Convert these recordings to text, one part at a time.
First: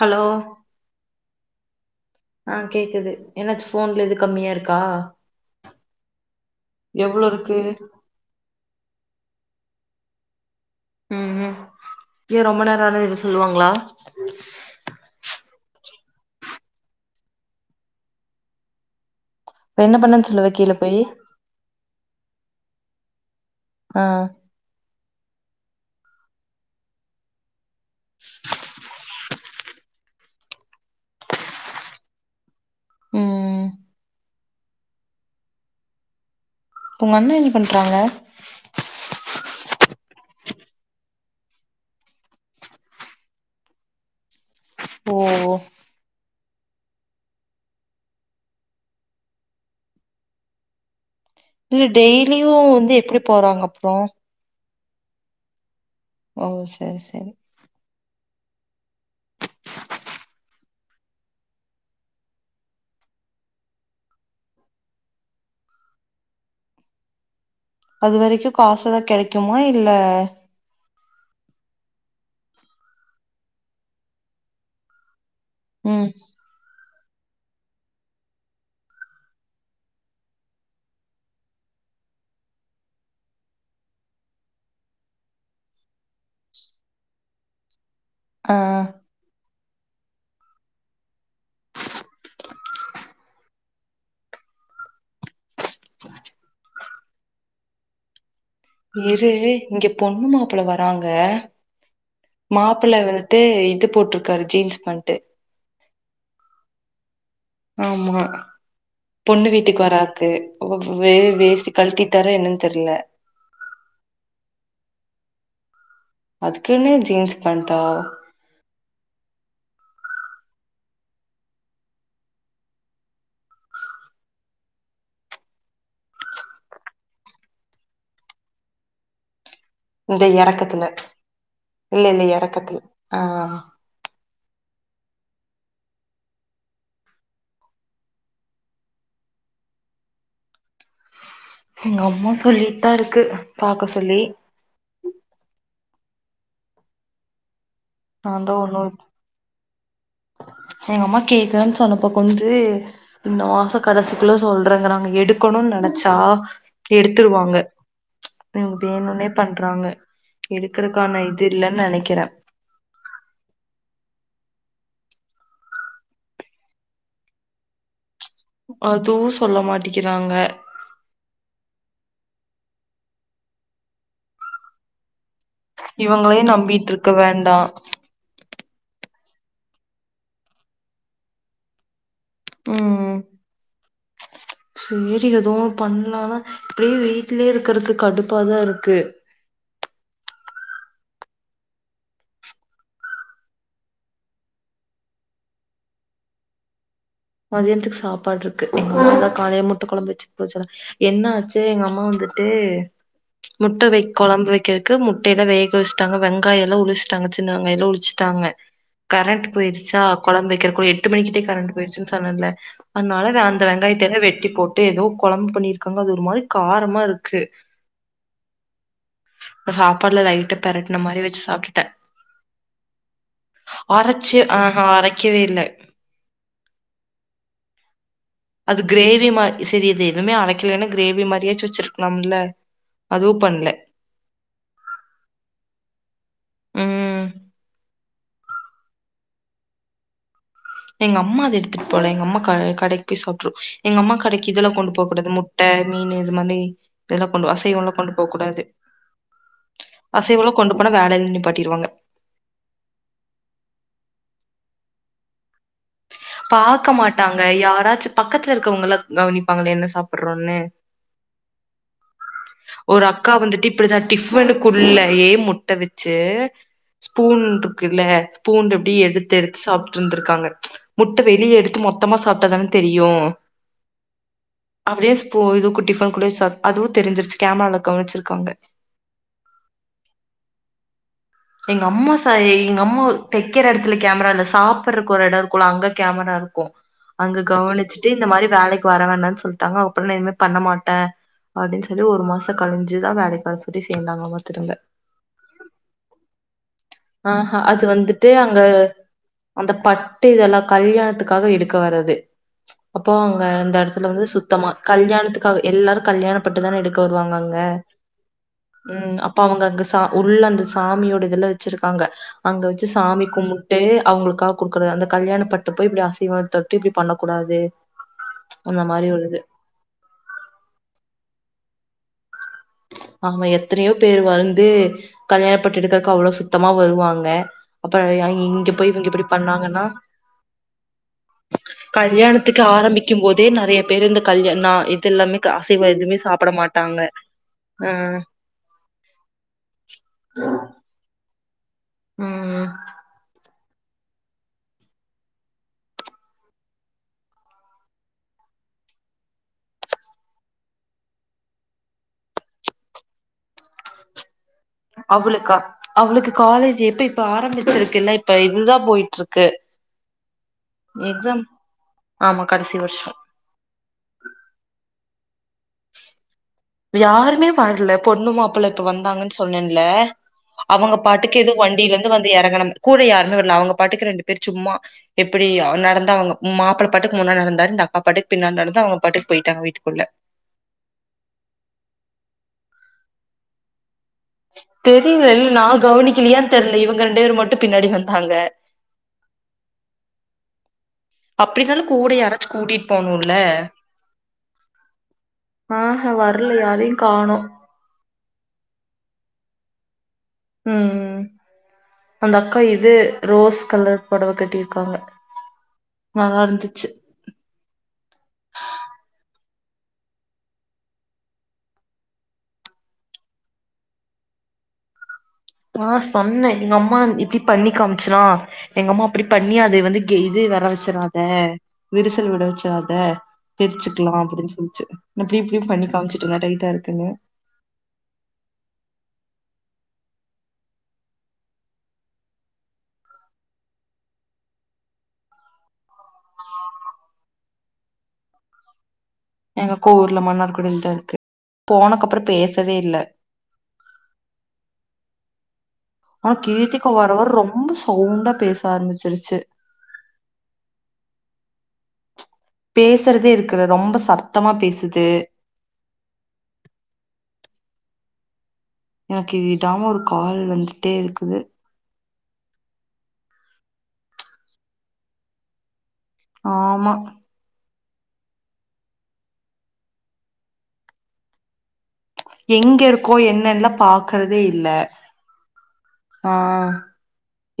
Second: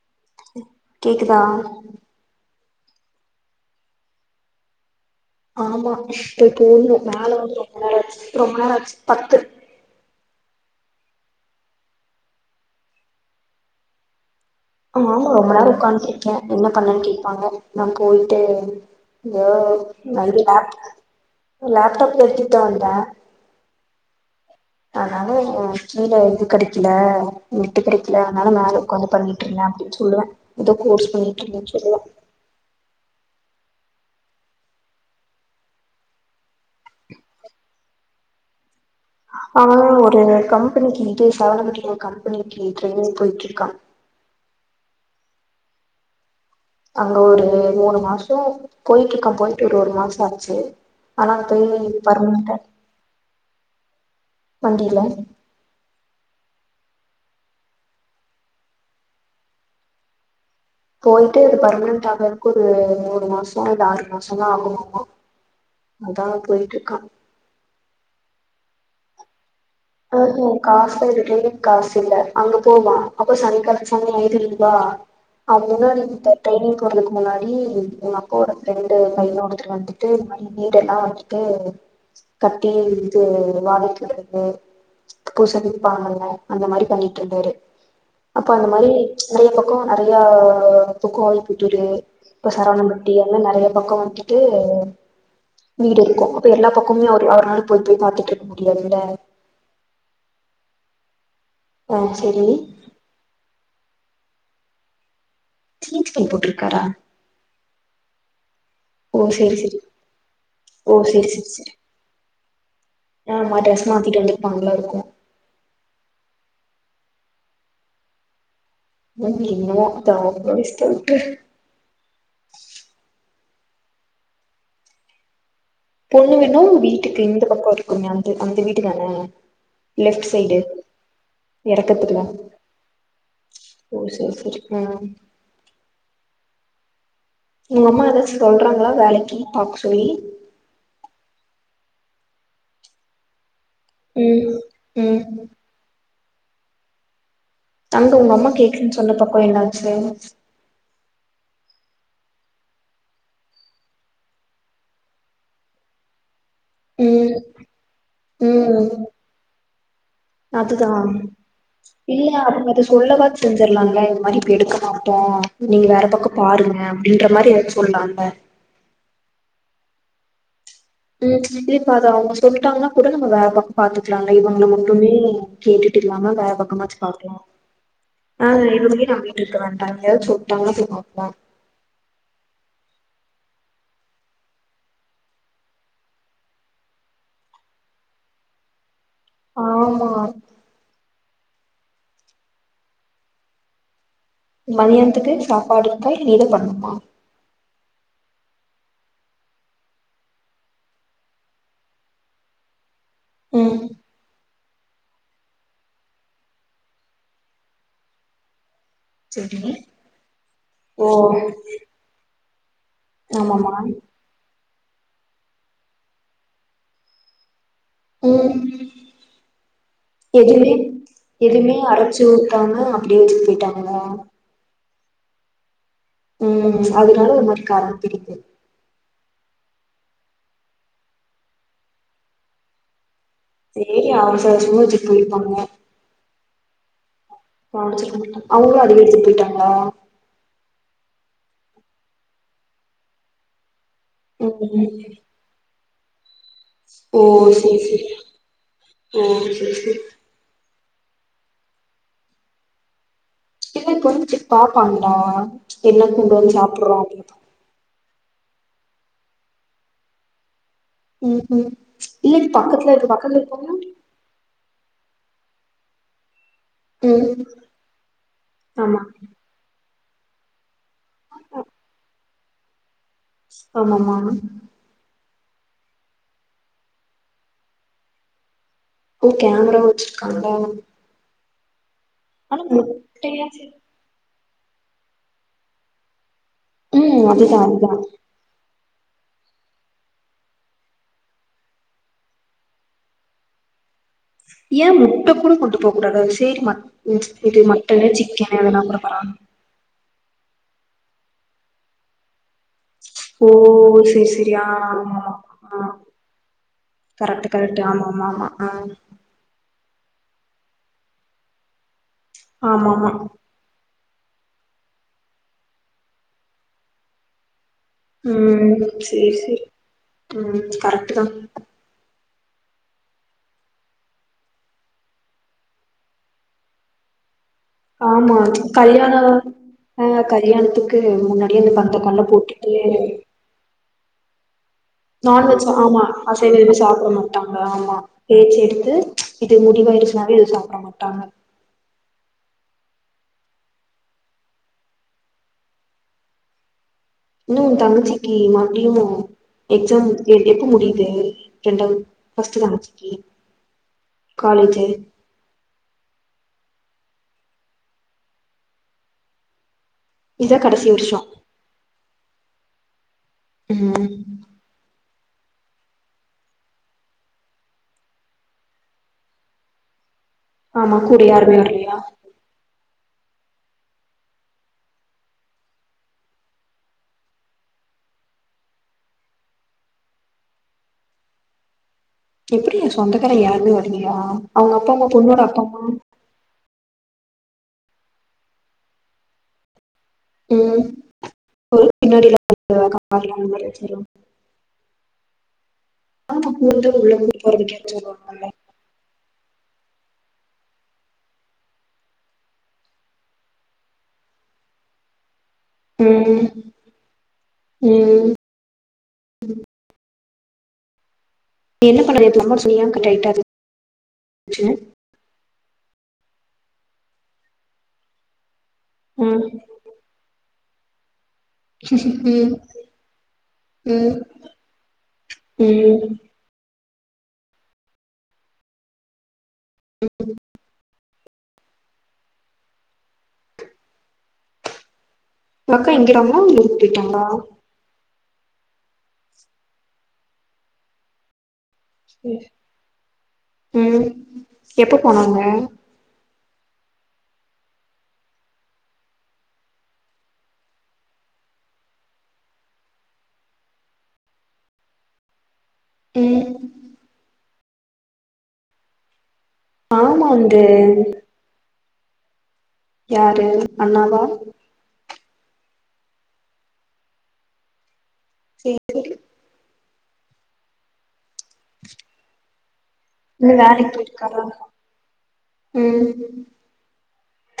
Hello கேக்குதா ஆ கேக்குது என்னாச்சு ஃபோன்ல இது கம்மியா இருக்கா ஆமா இப்ப போணு எவ்ளோ மேல இருக்கு வந்து ரொம்ப நேரோ ஆச்சி ரொம்ப நேரோ ஆச்சி பத்து ம் ம் ஏ ரொம்ப நேரோ இருந்த இது சொல்லுவாங்களா ம் ஆமா ரொம்ப நேரோ உக்கான்டு கேக்கே என்ன பண்ணன்னு கேப்பாங்க நா போய்ட்டு தோ இப்ப என்ன பண்ணன்னு மறுபுடி சொல்லுவ கீழ லாப் போயி லாப்டாப் எத்தித்தா வந்தே ஆ அதனால கீழ இது கெடக்கல நெட்டு கெடக்கல அதனால மேல ஒக்காந்து பண்ணி அப்டின் சொல்லுவே ஏதோ கோர்ஸ் பண்ணிட்டு இருக்கேனு சொல்லுவே ம் ம் அப்ப ஒங்க அண்ணே என்ன பண்றாங்க அவனு ஒரு கம்பெனிக்கு இதே சரவணம்பட்டி ஒரு கம்பெனிக்கு டிரெய்னிங் போயிட்டு இருக்கா ஓ ஓ அங்க ஒரு மூனு மாசோ போய்ட்டு இருக்க போயிட்டு ஒரு ஒரு மாசோ ஆச்சு ஆனா இல்ல போய் டெய்லியு பர்மனென்ட்டா வந்து எப்டி போறாங்க அப்றோ வண்டியில ஓ செரி செரி போய்ட்டு அது பர்மனட் ஆகுறதுக்கு ஒரு மூனு மாசோ இது ஆறு மாசோ ஆகுமா மா அதா போயிட்டு இருக்கா அது வரைக்கு காசுதா கெடைக்குமா இல்ல காசுல எதுக்கமே காசு இல்ல அங்க போவா அப்ப சனிக்காலழத்து சம்பள ஐந்து ரூபா [unintelligible] அது முன்னாடி ம் இருந்து ட்ரைனிங் போறதுக்கு முன்னாடி எங்க அப்பாவோட ப்ரெண்டு பைய ஒருத்தர் வந்துட்டு இதுமாரி வீடெல்லா ட்டு கட்டி இருந்து வாடகைக்கு விடுறது பூச வெப்பாங்கல்ல அந்த மாரி பண்ணிட்டு இருந்தாரு அப்ப ஆ அந்த மாரி நெறய பம் க்கம் நெறய பக்கம் வ போட்டுரு [unintelligible] இப்ப சரவணம்பட்டி எல்ல நெறய பக்கோ வந்துட்டு வீடு இருக்கு அப்ப எல்லா பக்கமே ஒரு அவ ஒரு நாள் போய் போய் பாத்துட்டு முடியாதுல்ல இரு இங்க பொண்ணு மாப்புள்ள வராங்க ஓ செரி இல்ல வந்துட்டு இது போட்ருக்காரு ஜீன்ஸு பேண்ட்டு ஜூன்ஸ் பேண்ட் போட்டுருக்காரா ஆமா ஓ பொண்ணு செரி செரி வீட்டுக்கு வராக்கு ஓ வே வேஸ்ட்டி கழட்டிட்டார என்னன்னு தெரில்ல ஆ டிரஸ் மாத்திட்டு வந்திருப்பாங்கல்லா இருக்கு அதுக்குனு ஜீன்ஸ் பேண்டா நா என்னமோ ஒ முடிஸ்த [unintelligible] பொண்ணு வீடு வீட்டுக்கு இந்த பக்கோ இருக்குமே அந்த வீடு தான இந்த லெஃப்ட் சைடு எறக்கத்துல இல்ல எறக்கத்துல இல்ல எறக்கத்துல ஆ ஓ செரி செரி ம் உங்க அம்மா ஏதாச்சு சொல்றாங்ளா வேலக்கி பாக்க சொல்லி எங்க அம்மா சொல்லிட்டு தா இருக்கு பாக்க சொல்லி ம் ம் அங்க ஒங்க நான் அம்மா தான் ஒன்னும் கேக்குன் சொன்ன பக்கோ என்னாச்சு எங்க அம்மா கேக்குறேன் சொன்னப்பக்கோ வந்து இந்த மாச கடைசிக்குள்ள சொல்றேன்றாங்க எடுக்கனுன் நெனச்சா ம் எடுத்துருவாங்க ங்க ம் வேணுன்னே பண்றாங்க எடுக்கறக்கான இது இல்லைன்னு நெனக்குறே சொல்லவா செஞ்சரலாங்க இந்த மாரி இப்ப எடுக்க மாட்டோ நீங்க வேற பக்கோ பாருங்க அப்டீன்ற மாரி சொல்லால்ல அதுவு சொல்ல மாட்டிக்கிறாங்க ம் சித்திப்பாதா அவுங்க சொல்லிட்டாங்கன்னா கூட நம்ம வேற பக்கோ பாத்துக்கலா இல்ல இவங்கள மட்டுமே கேட்டுட்டு இல்லாம வேற இவங்களையும் நம்பிட்டு பக்கமாச்சி இருக்க பாக்கலா வேண்டாம். ஆ இவங்களே நம்பிட்டுருக்க வேண்டா எங்கயாவது சொல்ட்டாங்கனா போயி பாக்கலா ம் செரி எதுவும் பன்லானா இப்டியே வீட்லயே இருக்கறதுக்கு கடுப்பாதா இருக்கு ஆமா மதியானத்துக்கு சாப்பாடு இருக்கா இனிமேதா பண்ணணுமா மதியானத்துக்கு சாப்பாடுருக்கு எங்க அம்மா தா காலைல முட்ட கொழம்பு வச்சிட்டு போச்சில என்னாச்சி எங்க அம்மா வந்துட்டு ம் முட்ட வை கொழம்பு வை க்கேறக்கு முட்டயல்லா வேக வஸ்ட்டாங்க வெங்காயோலாம் உறிஸ்ட்டாங்க சின்ன வெங்காயம் எல்லா உறிச்சிட்டாங்க கரண்ட் சரி போயிடுச்சா கொழம்பு வக்கிறக்கு ஓ எட்டு மணிக்கிட்டே கரண்ட்டு போயிருச்சின் சொன்ன இல்ல அதனால அத அந்த ஆமாமா வெங்காயத்தே வெட்டி போட்டு எதோ கொழம்பு பண்ணிருக்காங்க அது ஒரு மாரி காரமா இருக்கு ம் சாப்பாடுல லைட்டா எதுவுமே பெரட்ன மாரி வச்சு எதுவுமே சாப்ட்டுட்டே அரச்சி ஊத்தாமா அப்டே வச்சிட்டு போய்ட்டாங்க இல்ல ஆஹ அரைக்கவே இல்ல ம் அதனால ஒரு மாரி காரம் தெரிது அது கிரேவி மா செரி அது எதுவுமே அரைக்கலன்னு கிரேவி மாரியாச்சி வச்சிருக்கலாம் இல்ல அதுவு பண்ல செரி அவசர அவசரமா வச்சிட்டு போயிருப்பாங்க ம் பணத்த குடுத்து அவுங்களும் அத எடுத்துட்டு போயிட்டாங்களா எங்க அம்மா அத எடுத்துட்டு போல எங்க அம்மா க கடைக்கு போயி சாப்ட்டுரும் எங்க அம்மா கடைக்கு இதுலாம் கொண்டு போ ம் கூடாது முட் ட மீனு இது மாரி ஓ இதெல்லா கொண்டு சேரி அசைவம்லா சேரி கொண்டு போக்கூடாது ஓ சேரி சேரி அ அசைவம்லா கொண்டு போனா வேலயில் நிப்பாட்டிருவாங்க இன்னு கொஞ்சோ பாப்பாங்களா என்ன கொ பாக்க மாட்டாங்க யாராச்சி பக்கத்துல இருக்கவங்கள கவனிப்பாங்களே என்ன சாப்பறோன்னு ம் ம் இல்ல இது பக்கத்துல இருக்கு பக்கத்துல இருக்கவங்களையும் மோண்டு குள்ளயே முட்ட வச்சி ஸ்பூன் ம் இருக்குல்ல பூண்டு அப்டி ஆமா எடுத்து எடுத்து சாப்ட்டுருந்துருக்காங்க முட்ட வெளிய எடுத்து மொத்தமா சாப்ட்டதானா தெரியும் ஆமாமா அப்டே ஸ்பூன் இது டிஃபன் குள்ளே சாப் அதுவும் தெரிஞ்சிருச்சி கேமரால கவனிச்சிருக்காங்க ஓ கேமரா வச்சிருக்காங்களா எங்க அம்மா சாயி ஆனா எங்க அம்மா முட்டையா தெக்கிற எடத் துல கேமரா இல்ல சாப்பறக்கு ஒரு எடம் இருக்குல்ல அங்க கேமரா இருக்கும் ம் அங்க அதுதா அதுதா கவனிச்சிட்டு இந்த மாரி வேலைக்கு வர வேண்டான் சொல்ட்டாங்க அப்புறோ நா இனிமே பண்ண மாட்ட அப்டின் சொல்லி ஒரு மாசோ கழி்ஞ்சிதா வேலைக்கு வர சொல்லி சேந்தாங்களாமா ஏன் முட்ட கூட கொண்டு போ கூடாதா சி மட் ஆஹா இது அது மட்டனு வந்துட்டு அங்க சிக்கனு அதல்லா குடுப்பாரா அந்த பட்டு இதல்லா கல்யாணத்துக்காக எடுக்க வரது அப்போ அங்க ஓ அந்த எடத்துல செரி வந்து செரி சுத்தமா ஆ ஆமா கல்யாணத்துக்காக ஆமா ஆ எல்லாரும் கல்யாணப்பட்டு தான எடு க்க வருவாங்க கரெக்ட் அங்க கரெக்ட் ஆமா ஆமா ஆமா ஆ ம் அப் ப அவுங்க அங்க சா உள்ள அந்த சாமியோட இதுல வச்சிருக்காங்க அங்க வச்சி ஆமா ஆமா சாமி கும்பு ட்டு அவுங்களுக்கா குடுக்கற அந்த கல்யாண பட்டு போய் இப்டி அசைவம் தொட்டு இப்டி பண்ணக்கூடாது ம் செரி செரி ம் கரெக்ட்டு தா ஆமா எத்தனையோ பேர் வந்து கல்யாண பட்டேடுக்க அவ்ளோ சுத்தமா வருவாங்க அப்பறோ ஆமா இங்க போய் இவங்க கல்யாணோ இப்டி பண்ணாங்கன்னா ஆ கல்யாணத்துக்கு முன்னாடியே அந்த பந்தக்கால்லா போட் த்துக்கு ஆரம்பிக்கும் போதே நறைய பேர் இந்த கல்யாண் நா இத் நான்வெஜ் ஆமா‌ அசைவோ எதுமே சாப்டமாட் மாட்டாங்க ஆமா ம் பேச்சி எடுத்து இது முடிவாயிருச்சனாலே இது சாப்பட மாட்டாங்க ம் ம் இன்னும் உ தங்கச்சிக்கி மட்டியு எக்ஸாம் எ எப்ப முடியுது ரெண்டாவது ஃபஸ்ட்டு தக்காச்சிக்கி காலேஜு அவளுக்கா அவளுக்கு காலேஜ் எப்ப இப்ப ஆரம்பிச்சிருக்கெல்ல இப்ப இதுதா போயிட்டுருக்கு இதா கடைசி வருஷோ எக்ஸாம் ஆமா கடைசி வருஷோ ம் யாருமே வர்ல பொண்ணு மாப்புள்ள இப்ப வந்தாங்கன்னு சொன்னேன்ல அவுங்க ஆமா கூட பாட்டுக்கு யாருமே எதுவு வரலையா வண்டியிலருந்து வந்து எறங்கணாங்க கூட யாருன்னு வரல்ல அவுங்க பாட்டுக்கு ரெண்டு பேர் சும்மா எப்பிடி நடந்தா அவுங்க மாப்புள்ள பாட்டுக்கு முன்னா நடந்தாரு இந்த அக்கா பாட்டுக்கு பின்னா நடந்தா அவுங்க பாட்டுக்கு போயிட்டாங்க வீட்டுக்குள்ள எப்படியா சொந்தக்காரங்க யாருமே வர்லையா தெரியலல் நா கவனிக்கலையா தெர்ல இவுங்க ரெண்டு பேரு மட்டு பின்னாடி வந்தாங்க ம் அப்டினாலு ஒரு கூட பின்னாடி [inaudible] யாராச்சு கூட்டிட்டு கார்ல் போணுல்ல அந்த மாதிரி வச்சருந்தாங்க ஆ ஹா வர் [inaudible] ம் ம் அந்த அக்கா இது ரோஸ் கலர் பொடவ கட்டியிருக்காங்க ம் ம் நீ என்ன பண்ணது [inaudible] டைட்டாருக்கு பிரச்சன ஆ சொன்னே எங்க அம்மா இப்பிடி பண்ணி காமிச்சுனா எங்க அம்மா அப்புடி ம் பண்ணி அது வந்து இங்கே இது வர வச்சறாத விரிசல் விட ம் வச்சிடாத தெச்சுக்கலா ம் அப்புடின்னு சொல்ச்சு அப்படி இப்புடி பண்ணி ம் காமிச்சிட்டுருந்தே டைட்டாருக்குன்னு [inaudible] அக்கா எங்க [unintelligible] ஊருக்கு போயிட்டாங்களா எங்கக்கா ஊர்ல மன்னார்குடியில தா இருக்கு போனக்கு அப்புறோ பேசவே இல்ல ம் எப்போ போனாங்க ஆ கீர்த்திகா வர வர ரொம்ப சவுண்டா பேச ஆரம்பிச்சிருச்சு பேசுறதே இருக்குல ரொம்ப சத்தமா பேசுது ம் எனக்கு விடாம ஒரு ஆமா கால் அந்த வந்துட்டே இருக்குது யாரு அண்ணாவா ஆமா சேரி எங்கேருக்கோ இன்னு என்னல்லா வேலைக்கு பாக்கறதே போயிருக்காரா இல்ல ம் ஆ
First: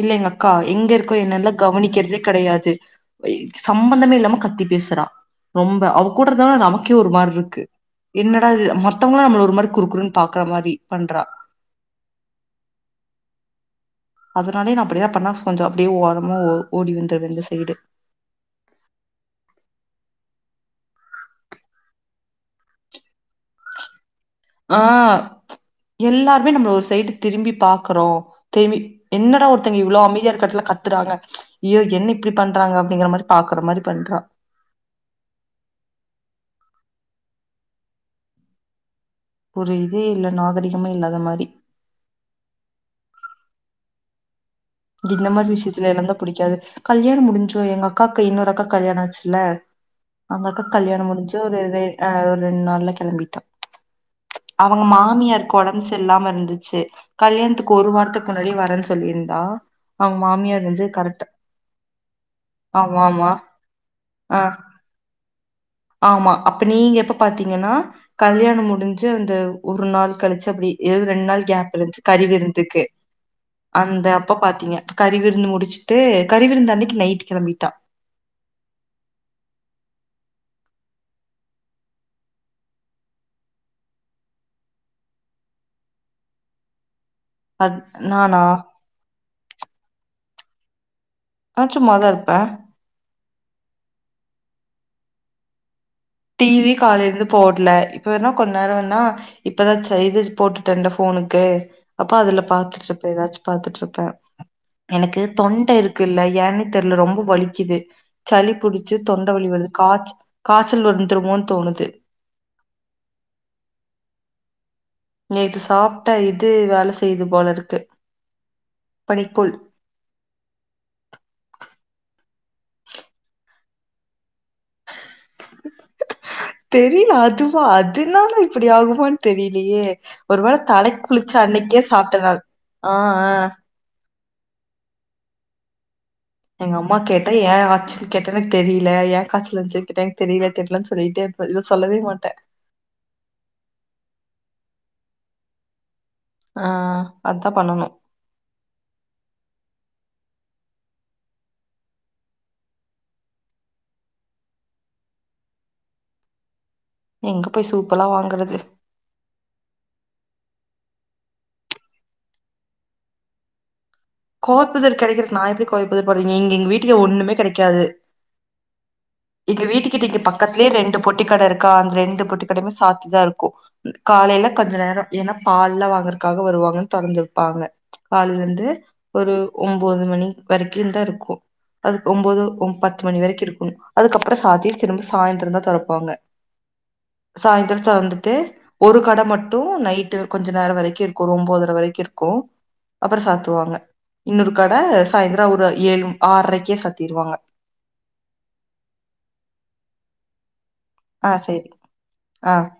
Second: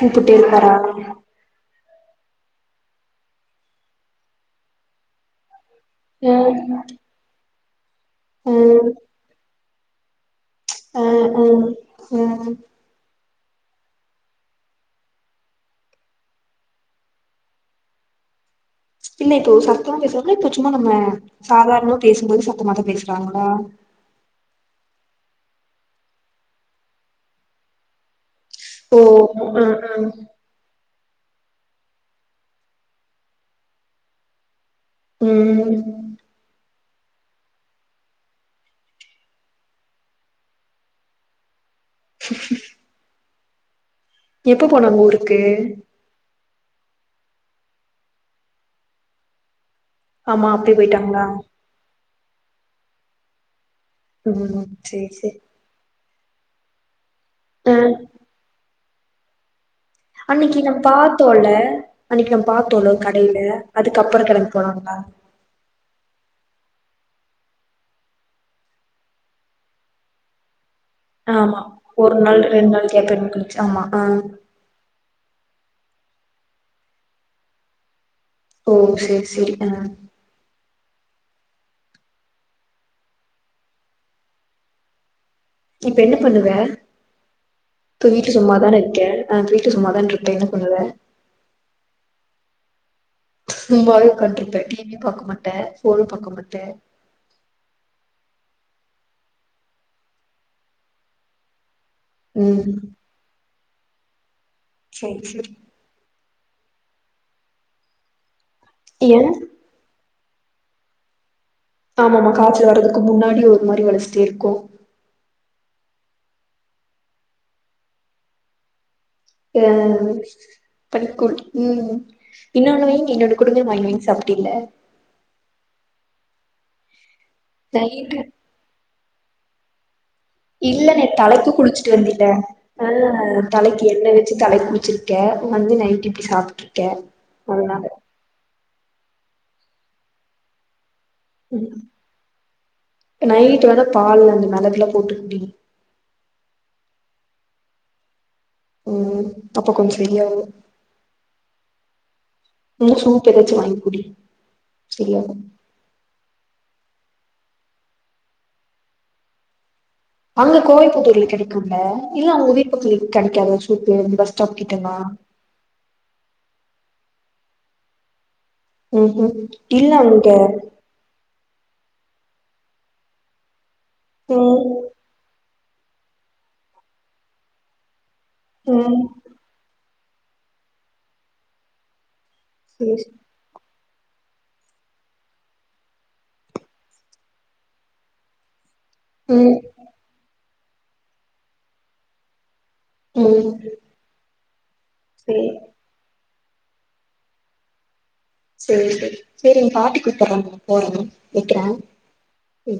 இல்ல எங்கக்கா இருப்பாரா எங்கருக்கோ என்னெல்லா கவனிக்கிறதே கெடையாது எ சம்மந்தமே இல்லாம கத்தி பேசுறா ரொம்ப அவுங் கூடர்தா ம் நமக்கே ஒரு மார்ருக்கு என்னடா இது மத்தவங்களா நம்மள ஒரு மாரி குருக்குருன்னு பாக்கற மாரி அ பண்றா ம் ம் அதுனாலே நா அப்டியெல்ல பண்ணா கொஞ்சொ அப்டியே ஓரமா ஓ ஓடி வந்தர்றே இந்த சைடு இல்ல இப்போ சத்தமா பேசுறாங்களா இப்போ சும்மா நம்ம சாதாரணமா பேசும்போது சத்தமாதா பேசுறாங்களா ஆ எல்லாருமே நம்மள ஒரு சைடு திரும்பி பாக்குறோ தேமி ஓ என்னடா அ ஒருத்தங்க அ இவ்ளோ அமைதியா இருக்குற எடத்துல கத்துறாங்க ய்யோ என்ன இப்டி பண்றாங்க அப்டிங்கிற மாரி பாக்குற மாரி பண்றா [unintelligible] ஒரு இதே இல்ல நாகரிகமே இல்லாத மாரி எப்போ போனாங் இது இந்த மாரி விஷயத்துல எல்லந்தா புடிக்காது கல்யாணம் முடிஞ்சோ எங்க அக்காக்கு இன்னொரு அக்காக்கு கல்யாணோ ஆச்சுல்ல அங்க ஆமா அக்காக் அப்பயே கல்யாண போயிட்டாங்களா முடிஞ்சு ஒரு ரெ ஆ ஒரு ரெண்டு நாள்ல கெளம்பிட்டா ம் அவங்க சேரி சேரி மாமியார் கொடம்பு சரில்லாம இருந்துச்சு கல்யாணத்துக்கு அ ஒரு வாரத்துக்கு முன்னாடி வரேன்னு சொல்லிருந்தா அன்னிக்கு நம்ம பாத்தோல அன்னைக்கு நம்ம பாத்தோல ஆமா ஒரு ஆமா கடைல அதுக்கப்றோ ஆ கெளம்பி போனாங்களா ஆமா அப்ப நீங்க எப்ப பாத்தீங்கன்னா கல்யாணம் முடிஞ்சு அந்த ஒரு நாள் கழிச்சு அப்டி இரவு ரெண்டு நாள் ஆமா கேப் இருந்துச்சு ஒரு கறி நாள் ரெண்டு விருந்துக்கு நாள் கேப் ஆமா ஆ அந்த அப்ப பாத்தீங்க கறி விருந்து முடிச்சுட்டு கறிவிருந்து அன்னைக்கு நைட் கெளம்பிட்டா ஓ செரி செரி ஆ இப்ப என்ன பண்ணுவ அ இப்போ வீட்ல நானா சும்மாதானே இருக்கே ஒ வீட்ல சும்மாதான் இருப்பே என்ன பண்ணுவ நா சும்மாதா இருப்ப சும்மாவே உட்காண்ட்ருப்பே டி வி பாக்க மாட்டே ஃபோனு பா டி வி காலைல இருந்து போடல இப்ப வேணா கொஞ்ச நேரோ வேணா இப்பதா செய்தேஜ் போட்டுட்டேன்ல ஃபோனுக்கு அப்போ அதுல ம் பாத்துட்டுருப்பே எதாச்சு பாத்துட்டுருப்பே எனக்கு சேரி சேரி தொண்ட இருக் குல்ல ஏனே தெர்ல ரொம்ப வலிக்குது சளி புடிச்சு ஏ தொண்ட வலி வருது காச் சல் வந்துருமோன் தோணுது ஆமாமா காச்சல் வரதுக்கு முன்னாடி ஒரு மாரி வலிச்சுட்டே இருக்கு நேத்து சாப்ட்டா இது வேல செய்து போல இருக்கு பனி ஆ பனிக்கூழ் ம் இன்னொன்னு வேணு இன்னோனு குடுங்க வாங்கி வாங்கி சாப்ட்டேல தெரில அதுவா நா இல்ல அதுனால இப்டி ஆகுமான்னு தெரிலியே இல்ல நேத் தலைக்கு குளிச்சிட்டு வந்தில ஆ தலைக் கு எண்ண வச்சு தலைக் குளிச்சிருக்க வந்து நைட்டி எங்க அம்மா கேட்டா ஏ ஆச்சு கேட்டா எனக் தெரில ஏ காச்சல் வந்துச்சுன் கேட்டா எனக்கு தெரில தெரிலன்னனு சொல்லிட்டு இருப்ப இத சொல்லவே மாட்டே நைட் வந்த பால் அந்த மெளகுல்லா போட்டு குடி ஆ அதா பண்ணணு ம் அப்ப கொஞ்சொ செரியாவு இல்ல சூப்பு எதாச்சு வாங்கி குடி சரியாகு எங்க போய் சூப்பலா வாங்கறது அங்க கோவைப்புதூர்ல கெடைக்கும்ல இல்ல உங்க வீட் பக்கத்துல கெடைக்காத சூப்பு ஸ்டாப் கிட்டலா கோவைப்புதுர் கெடைக்கறக்கு நா எப்டி கோவைப்புதுர் போற இங்க எங்க வீட்டுக்கே ஒன்னுமே கெடைக்காது ம் ம் எங்க இல்ல வீட்டுக்கிட்ட இங்க அங்க பக்கத்துலே ரெண்டு பொட்டிக்கட இருக்கு கா அந்த ரெண்டு பொட்டி கடைமே சாத்திதா இருக்கு காலைல கொஞ்ச ம் நேரோ ஏன்னா பால்லா வாங்கறக்காக வருவாங்க தொறந்திருப்பாக கால்லேலே ம் ஒரு ஒம்போது மணி வரைக்கு தா இருக்கு அதுக்கு ஒம்போது ஒ பத்து சேரி மணி வரைக்கு இருக்கணு அதுக்கப்புறோ சாத்திய திரும்ப சாய்ந்தரோ தா தொரப்பாங்க சாய்ந்திரோ தொறந்துட்டு ஒரு கட ம் மட்டு நைட்டு கொஞ்ச நேர வரைக்கு இருக்கு ஒரு ஒம்போதுர வரைக்கு இருக்கு அப்பறோ ம் சாத்துவாங்க இன்னொரு கட சேரி சாய்ந்தரோ ஒரு ஏழு ஆற்ரைக்கே சாத்திருவாங்க செரி செரி செரி எங்க பாட்டி கூப்பட்றாங்க போறே ஆ வெக்கிறே செரி ஆ ம்